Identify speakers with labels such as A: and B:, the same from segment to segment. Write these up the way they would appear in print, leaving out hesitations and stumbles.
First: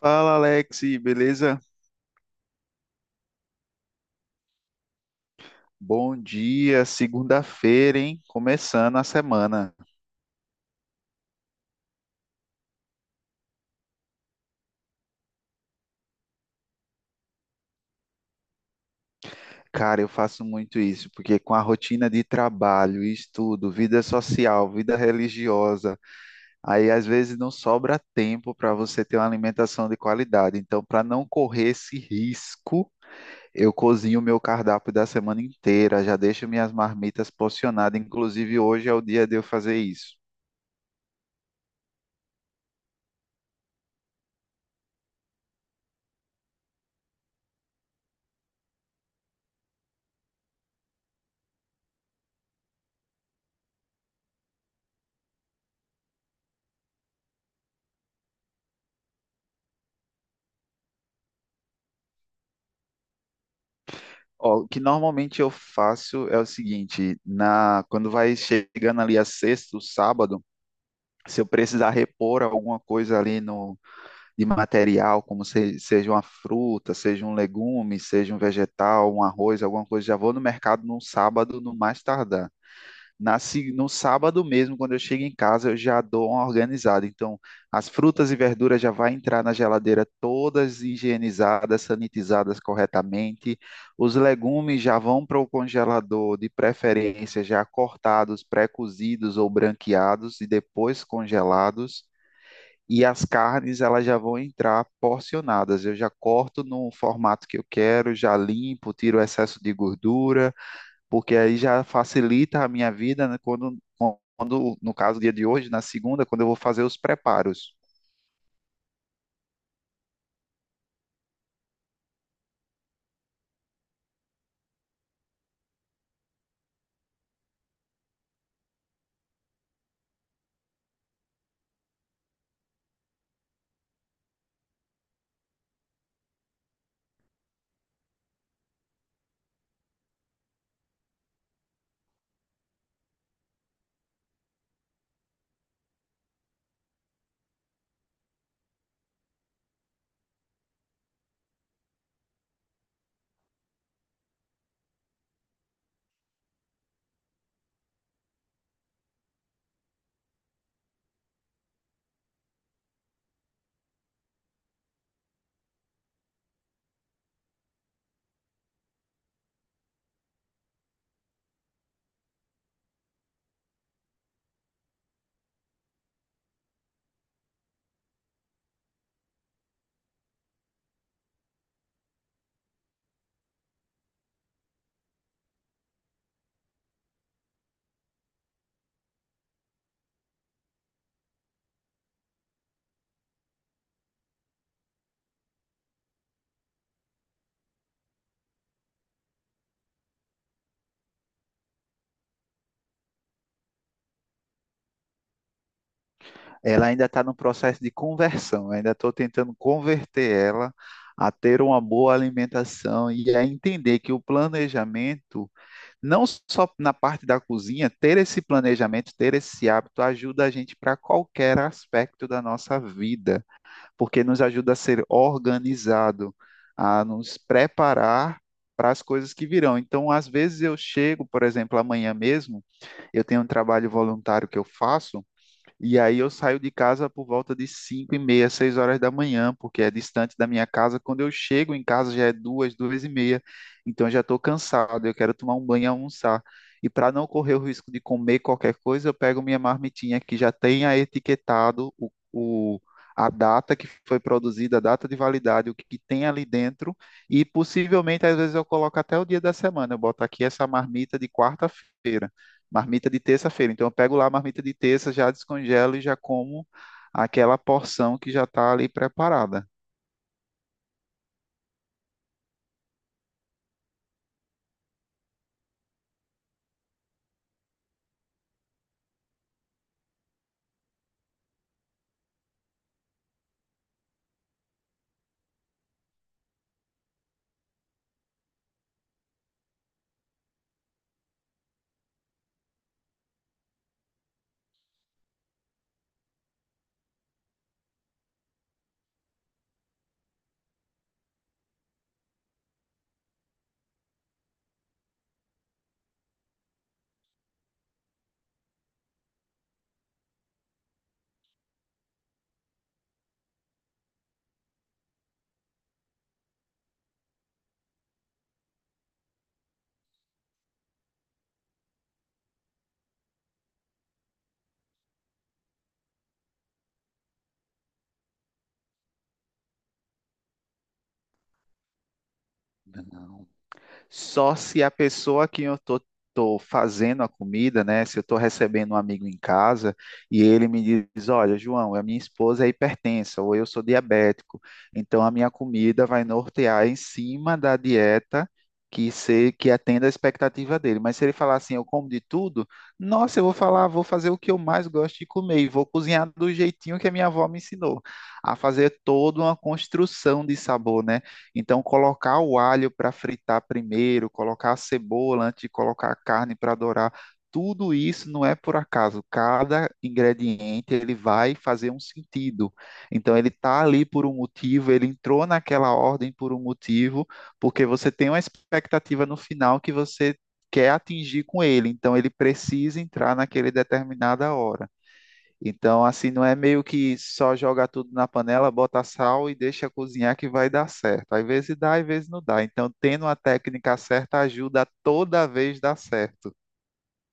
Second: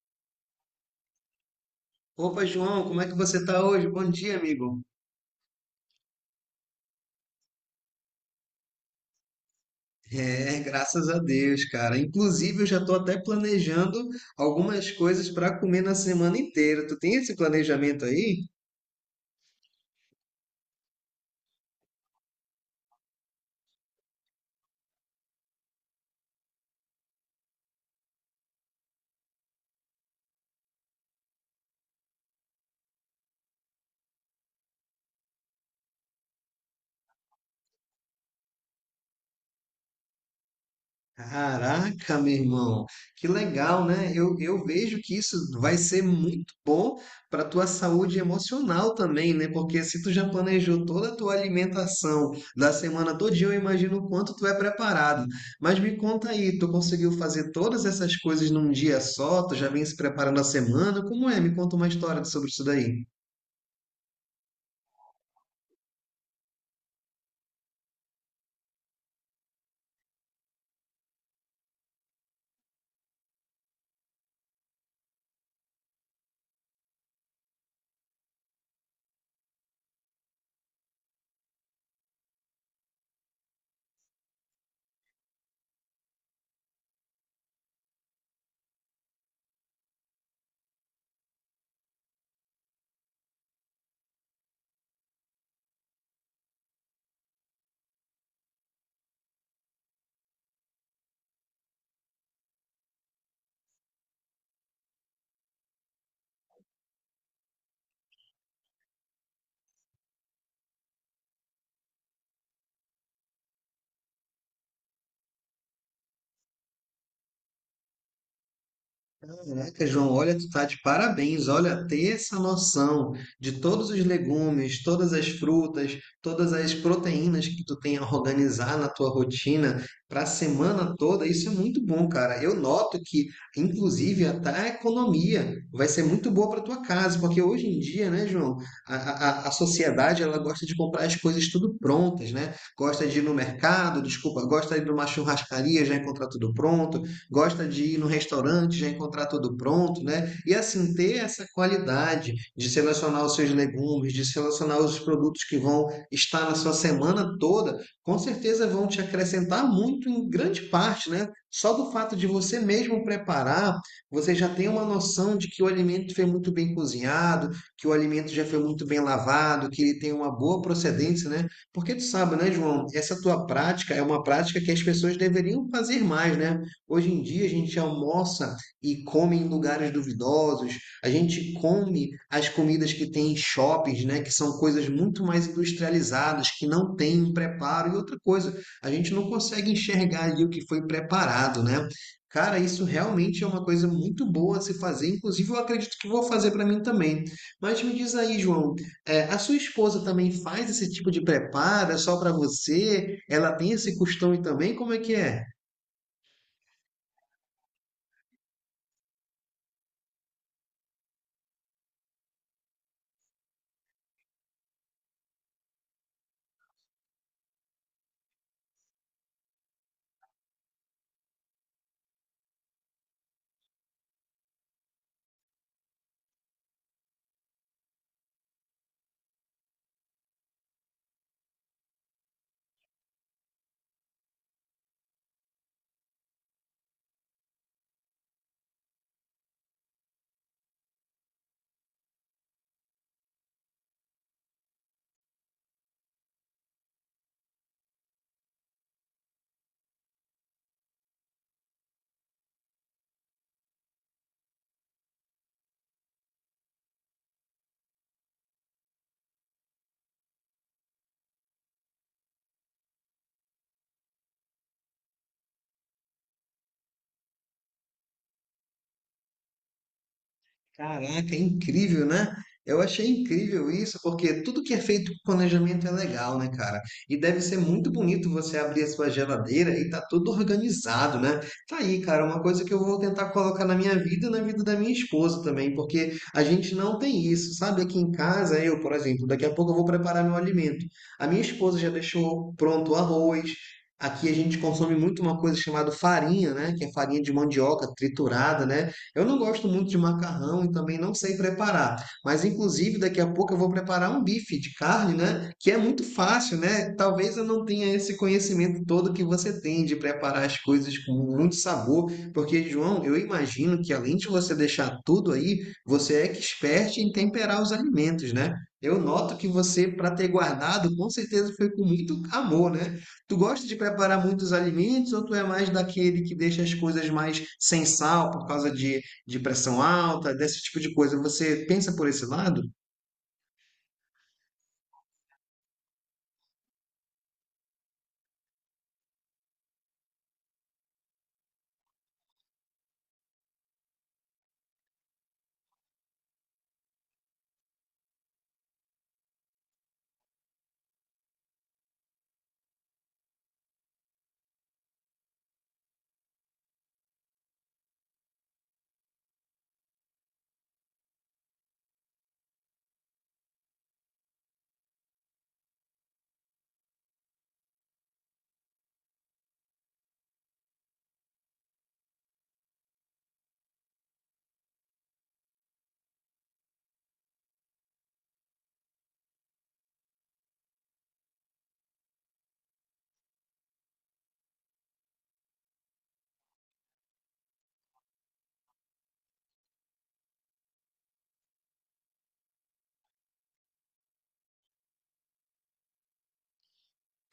A: Fala, Alex, beleza?
B: Opa, João, como é que você tá hoje? Bom dia, amigo.
A: Bom dia, segunda-feira, hein? Começando a semana.
B: É, graças a Deus, cara. Inclusive, eu já tô até planejando algumas coisas para comer na semana inteira. Tu tem esse planejamento aí?
A: Cara, eu faço muito isso, porque com a rotina de trabalho, estudo, vida social, vida religiosa, aí às vezes não sobra tempo para você ter uma alimentação de qualidade. Então, para não correr esse risco, eu cozinho o meu cardápio da semana inteira, já deixo minhas marmitas porcionadas. Inclusive, hoje é o dia de eu fazer isso.
B: Caraca, meu irmão, que legal, né? Eu vejo que isso vai ser muito bom para tua saúde emocional também, né? Porque se tu já planejou toda a tua alimentação da semana todinha, eu imagino o quanto tu é preparado. Mas me conta aí, tu conseguiu fazer todas essas coisas num dia só? Tu já vem se preparando a semana? Como é? Me conta uma história sobre isso daí.
A: Ó, o que normalmente eu faço é o seguinte, na quando vai chegando ali a sexta, o sábado, se eu precisar repor alguma coisa ali de material, como seja uma fruta, seja um legume, seja um vegetal, um arroz, alguma coisa, já vou no mercado no sábado, no mais tardar. Na, se- No sábado mesmo, quando eu chego em casa, eu já dou uma organizada. Então, as frutas e verduras já vai entrar na geladeira todas higienizadas, sanitizadas corretamente. Os legumes já vão para o congelador, de preferência já cortados, pré-cozidos ou branqueados e depois congelados. E as carnes, elas já vão entrar porcionadas. Eu já corto no formato que eu quero, já limpo, tiro o excesso de gordura porque aí já facilita a minha vida né, quando no caso, dia de hoje, na segunda, quando eu vou fazer os preparos.
B: Caraca, João, olha, tu tá de parabéns. Olha, ter essa noção de todos os legumes, todas as frutas, todas as proteínas que tu tem a organizar na tua rotina para a semana toda, isso é muito bom, cara. Eu noto que, inclusive, até a economia vai ser muito boa para tua casa, porque hoje em dia, né, João, a sociedade ela gosta de comprar as coisas tudo prontas, né? Gosta de ir no mercado, desculpa, gosta de ir numa churrascaria já encontrar tudo pronto, gosta de ir no restaurante, já encontrar tudo pronto, né? E assim, ter essa qualidade de selecionar os seus legumes, de selecionar os produtos que vão estar na sua semana toda, com certeza vão te acrescentar muito em grande parte, né? Só do fato de você mesmo preparar, você já tem uma noção de que o alimento foi muito bem cozinhado, que o alimento já foi muito bem lavado, que ele tem uma boa procedência, né? Porque tu sabe, né, João? Essa tua prática é uma prática que as pessoas deveriam fazer mais, né? Hoje em dia a gente almoça e come em lugares duvidosos, a gente come as comidas que tem em shoppings, né, que são coisas muito mais industrializadas, que não têm um preparo. E outra coisa, a gente não consegue enxergar ali o que foi preparado, né? Cara, isso realmente é uma coisa muito boa a se fazer, inclusive eu acredito que vou fazer para mim também. Mas me diz aí, João, é, a sua esposa também faz esse tipo de preparo? É só para você? Ela tem esse costume também? Como é que é?
A: Ela ainda está no processo de conversão, eu ainda estou tentando converter ela a ter uma boa alimentação e a entender que o planejamento, não só na parte da cozinha, ter esse planejamento, ter esse hábito ajuda a gente para qualquer aspecto da nossa vida. Porque nos ajuda a ser organizado, a nos preparar para as coisas que virão. Então, às vezes eu chego, por exemplo, amanhã mesmo, eu tenho um trabalho voluntário que eu faço. E aí eu saio de casa por volta de cinco e meia, 6 horas da manhã, porque é distante da minha casa. Quando eu chego em casa já é duas, duas e meia. Então eu já estou cansado, eu quero tomar um banho e almoçar. E para não correr o risco de comer qualquer coisa, eu pego minha marmitinha que já tenha etiquetado a data que foi produzida, a data de validade, o que, que tem ali dentro. E possivelmente, às vezes, eu coloco até o dia da semana. Eu boto aqui essa marmita de quarta-feira, marmita de terça-feira. Então eu pego lá a marmita de terça, já descongelo e já como aquela porção que já está ali preparada.
B: Caraca, é incrível, né? Eu achei incrível isso, porque tudo que é feito com planejamento é legal, né, cara? E deve ser muito bonito você abrir a sua geladeira e tá tudo organizado, né? Tá aí, cara, uma coisa que eu vou tentar colocar na minha vida e na vida da minha esposa também, porque a gente não tem isso, sabe? Aqui em casa, eu, por exemplo, daqui a pouco eu vou preparar meu alimento. A minha esposa já deixou pronto o arroz. Aqui a gente consome muito uma coisa chamada farinha, né? Que é farinha de mandioca triturada, né? Eu não gosto muito de macarrão e também não sei preparar, mas inclusive daqui a pouco eu vou preparar um bife de carne, né? Que é muito fácil, né? Talvez eu não tenha esse conhecimento todo que você tem de preparar as coisas com muito sabor, porque, João, eu imagino que além de você deixar tudo aí, você é expert em temperar os alimentos, né? Eu noto que você, para ter guardado, com certeza foi com muito amor, né? Tu gosta de preparar muitos alimentos ou tu é mais daquele que deixa as coisas mais sem sal por causa de pressão alta, desse tipo de coisa. Você pensa por esse lado?
A: Não. Só se a pessoa que tô fazendo a comida, né? Se eu tô recebendo um amigo em casa e ele me diz, olha, João, a minha esposa é hipertensa ou eu sou diabético, então a minha comida vai nortear em cima da dieta que se que atenda a expectativa dele. Mas se ele falar assim, eu como de tudo, nossa, eu vou falar, vou fazer o que eu mais gosto de comer e vou cozinhar do jeitinho que a minha avó me ensinou, a fazer toda uma construção de sabor, né? Então, colocar o alho para fritar primeiro, colocar a cebola antes de colocar a carne para dourar, tudo isso não é por acaso. Cada ingrediente ele vai fazer um sentido. Então, ele está ali por um motivo, ele entrou naquela ordem por um motivo, porque você tem uma expectativa no final que você quer atingir com ele. Então, ele precisa entrar naquele determinada hora. Então, assim, não é meio que só joga tudo na panela, bota sal e deixa cozinhar que vai dar certo. Às vezes dá, às vezes não dá. Então, tendo a técnica certa ajuda a toda vez dar certo.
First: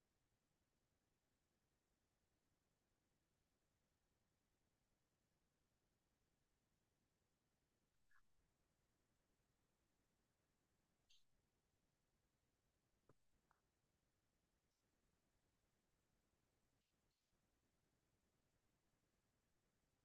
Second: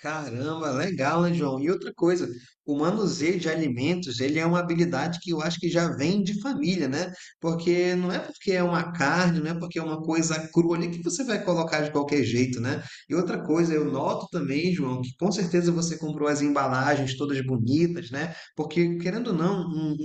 B: Caramba, legal, né, João? E outra coisa, o manuseio de alimentos, ele é uma habilidade que eu acho que já vem de família, né? Porque não é porque é uma carne, não é porque é uma coisa crua ali que você vai colocar de qualquer jeito, né? E outra coisa, eu noto também, João, que com certeza você comprou as embalagens todas bonitas, né? Porque, querendo ou não, um,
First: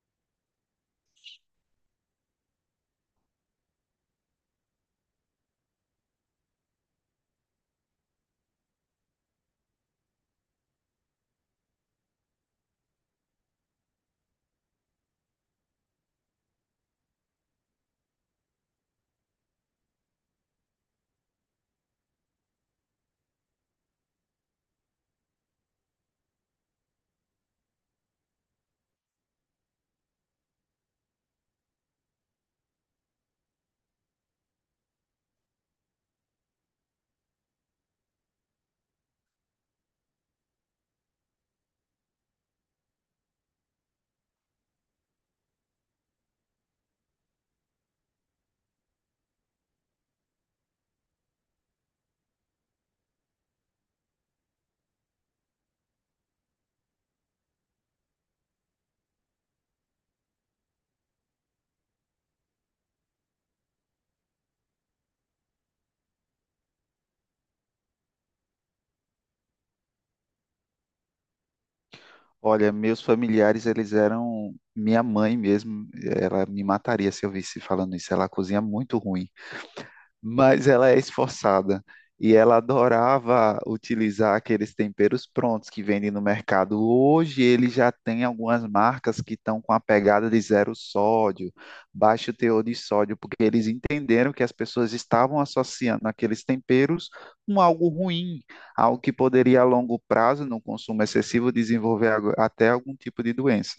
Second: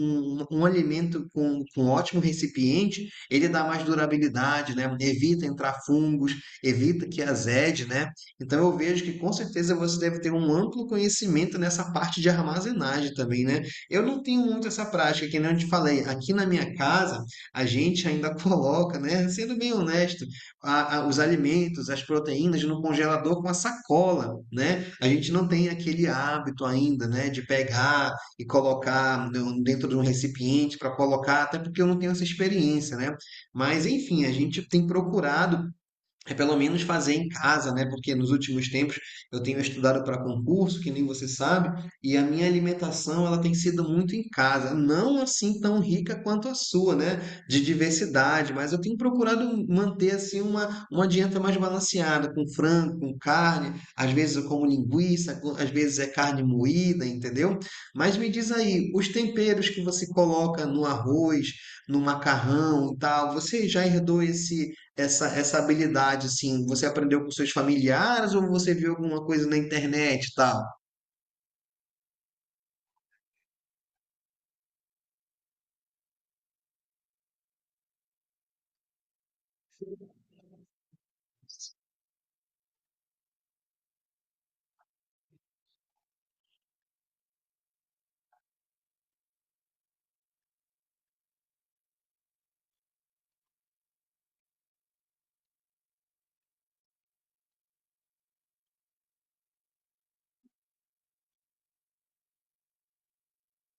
B: um- um alimento com ótimo recipiente, ele dá mais durabilidade, né? Evita entrar fungos, evita que azede, né? Então eu vejo que com certeza você deve ter um amplo conhecimento nessa parte de armazenagem também, né? Eu não tenho muito essa prática, que nem eu te falei, aqui na minha casa a gente ainda coloca, né? Sendo bem honesto, os alimentos, as proteínas no congelador com a sacola, né? A gente não tem aquele hábito ainda, né? De pegar e colocar no- dentro de um recipiente para colocar, até porque eu não tenho essa experiência, né? Mas enfim, a gente tem procurado é pelo menos fazer em casa, né? Porque nos últimos tempos eu tenho estudado para concurso, que nem você sabe, e a minha alimentação ela tem sido muito em casa, não assim tão rica quanto a sua, né? De diversidade, mas eu tenho procurado manter assim uma dieta mais balanceada, com frango, com carne, às vezes eu como linguiça, co- às vezes é carne moída, entendeu? Mas me diz aí, os temperos que você coloca no arroz, no macarrão e tal, você já herdou esse essa, essa habilidade, assim, você aprendeu com seus familiares ou você viu alguma coisa na internet e tal?
A: Olha, meus familiares, eles eram minha mãe mesmo, ela me mataria se eu visse falando isso. Ela cozinha muito ruim, mas ela é esforçada. E ela adorava utilizar aqueles temperos prontos que vendem no mercado. Hoje ele já tem algumas marcas que estão com a pegada de zero sódio, baixo teor de sódio, porque eles entenderam que as pessoas estavam associando aqueles temperos com algo ruim, algo que poderia a longo prazo, no consumo excessivo, desenvolver até algum tipo de doença.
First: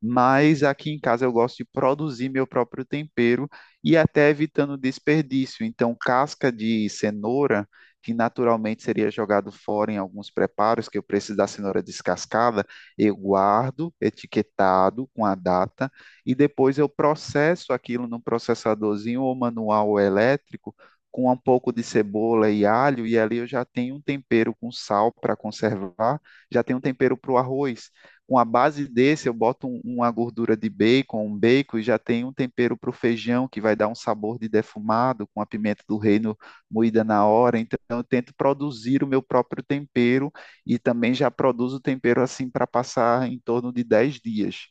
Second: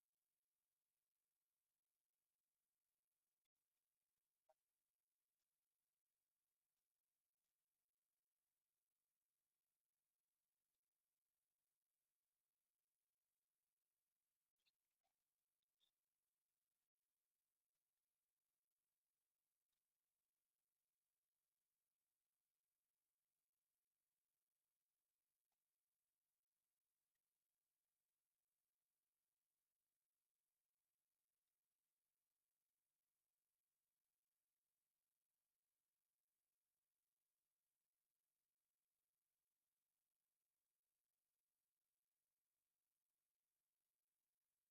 A: Mas aqui em casa eu gosto de produzir meu próprio tempero e até evitando desperdício. Então, casca de cenoura, que naturalmente seria jogado fora em alguns preparos, que eu preciso da cenoura descascada, eu guardo etiquetado com a data e depois eu processo aquilo num processadorzinho ou manual ou elétrico com um pouco de cebola e alho, e ali eu já tenho um tempero com sal para conservar, já tenho um tempero para o arroz, com a base desse, eu boto uma gordura de bacon, um bacon, e já tem um tempero para o feijão que vai dar um sabor de defumado, com a pimenta do reino moída na hora. Então, eu tento produzir o meu próprio tempero e também já produzo o tempero assim para passar em torno de 10 dias.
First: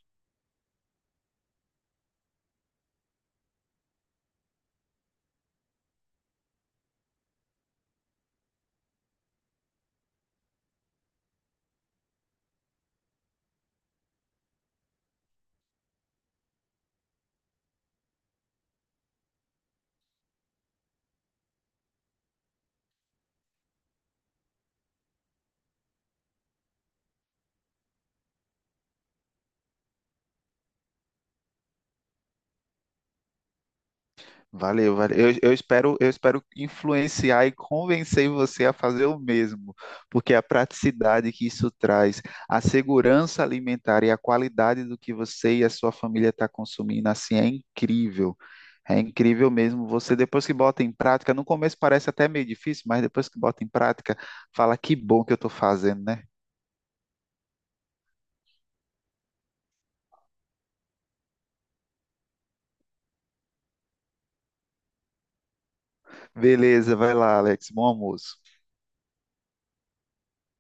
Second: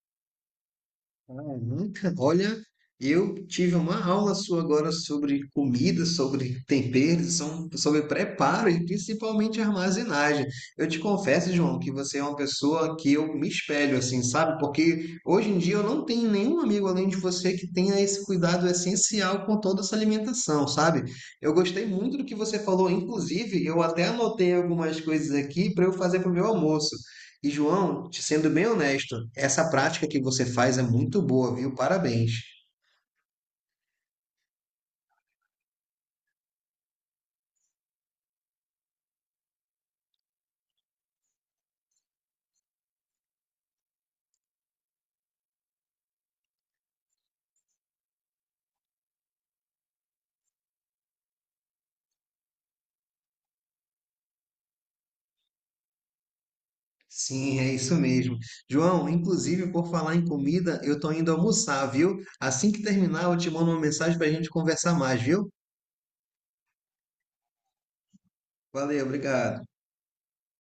B: Ah, nunca. Olha, eu tive uma aula sua agora sobre comida, sobre temperos, som- sobre preparo e principalmente armazenagem. Eu te confesso, João, que você é uma pessoa que eu me espelho, assim, sabe? Porque hoje em dia eu não tenho nenhum amigo além de você que tenha esse cuidado essencial com toda essa alimentação, sabe? Eu gostei muito do que você falou, inclusive eu até anotei algumas coisas aqui para eu fazer para o meu almoço. E João, te sendo bem honesto, essa prática que você faz é muito boa, viu? Parabéns.
A: Valeu, valeu. Eu espero influenciar e convencer você a fazer o mesmo, porque a praticidade que isso traz, a segurança alimentar e a qualidade do que você e a sua família estão consumindo, assim, é incrível. É incrível mesmo. Você, depois que bota em prática, no começo parece até meio difícil, mas depois que bota em prática, fala que bom que eu estou fazendo, né?
B: Sim, é isso mesmo. João, inclusive, por falar em comida, eu tô indo almoçar, viu? Assim que terminar, eu te mando uma mensagem pra gente conversar mais, viu?
A: Beleza, vai lá, Alex. Bom almoço.
B: Valeu, obrigado.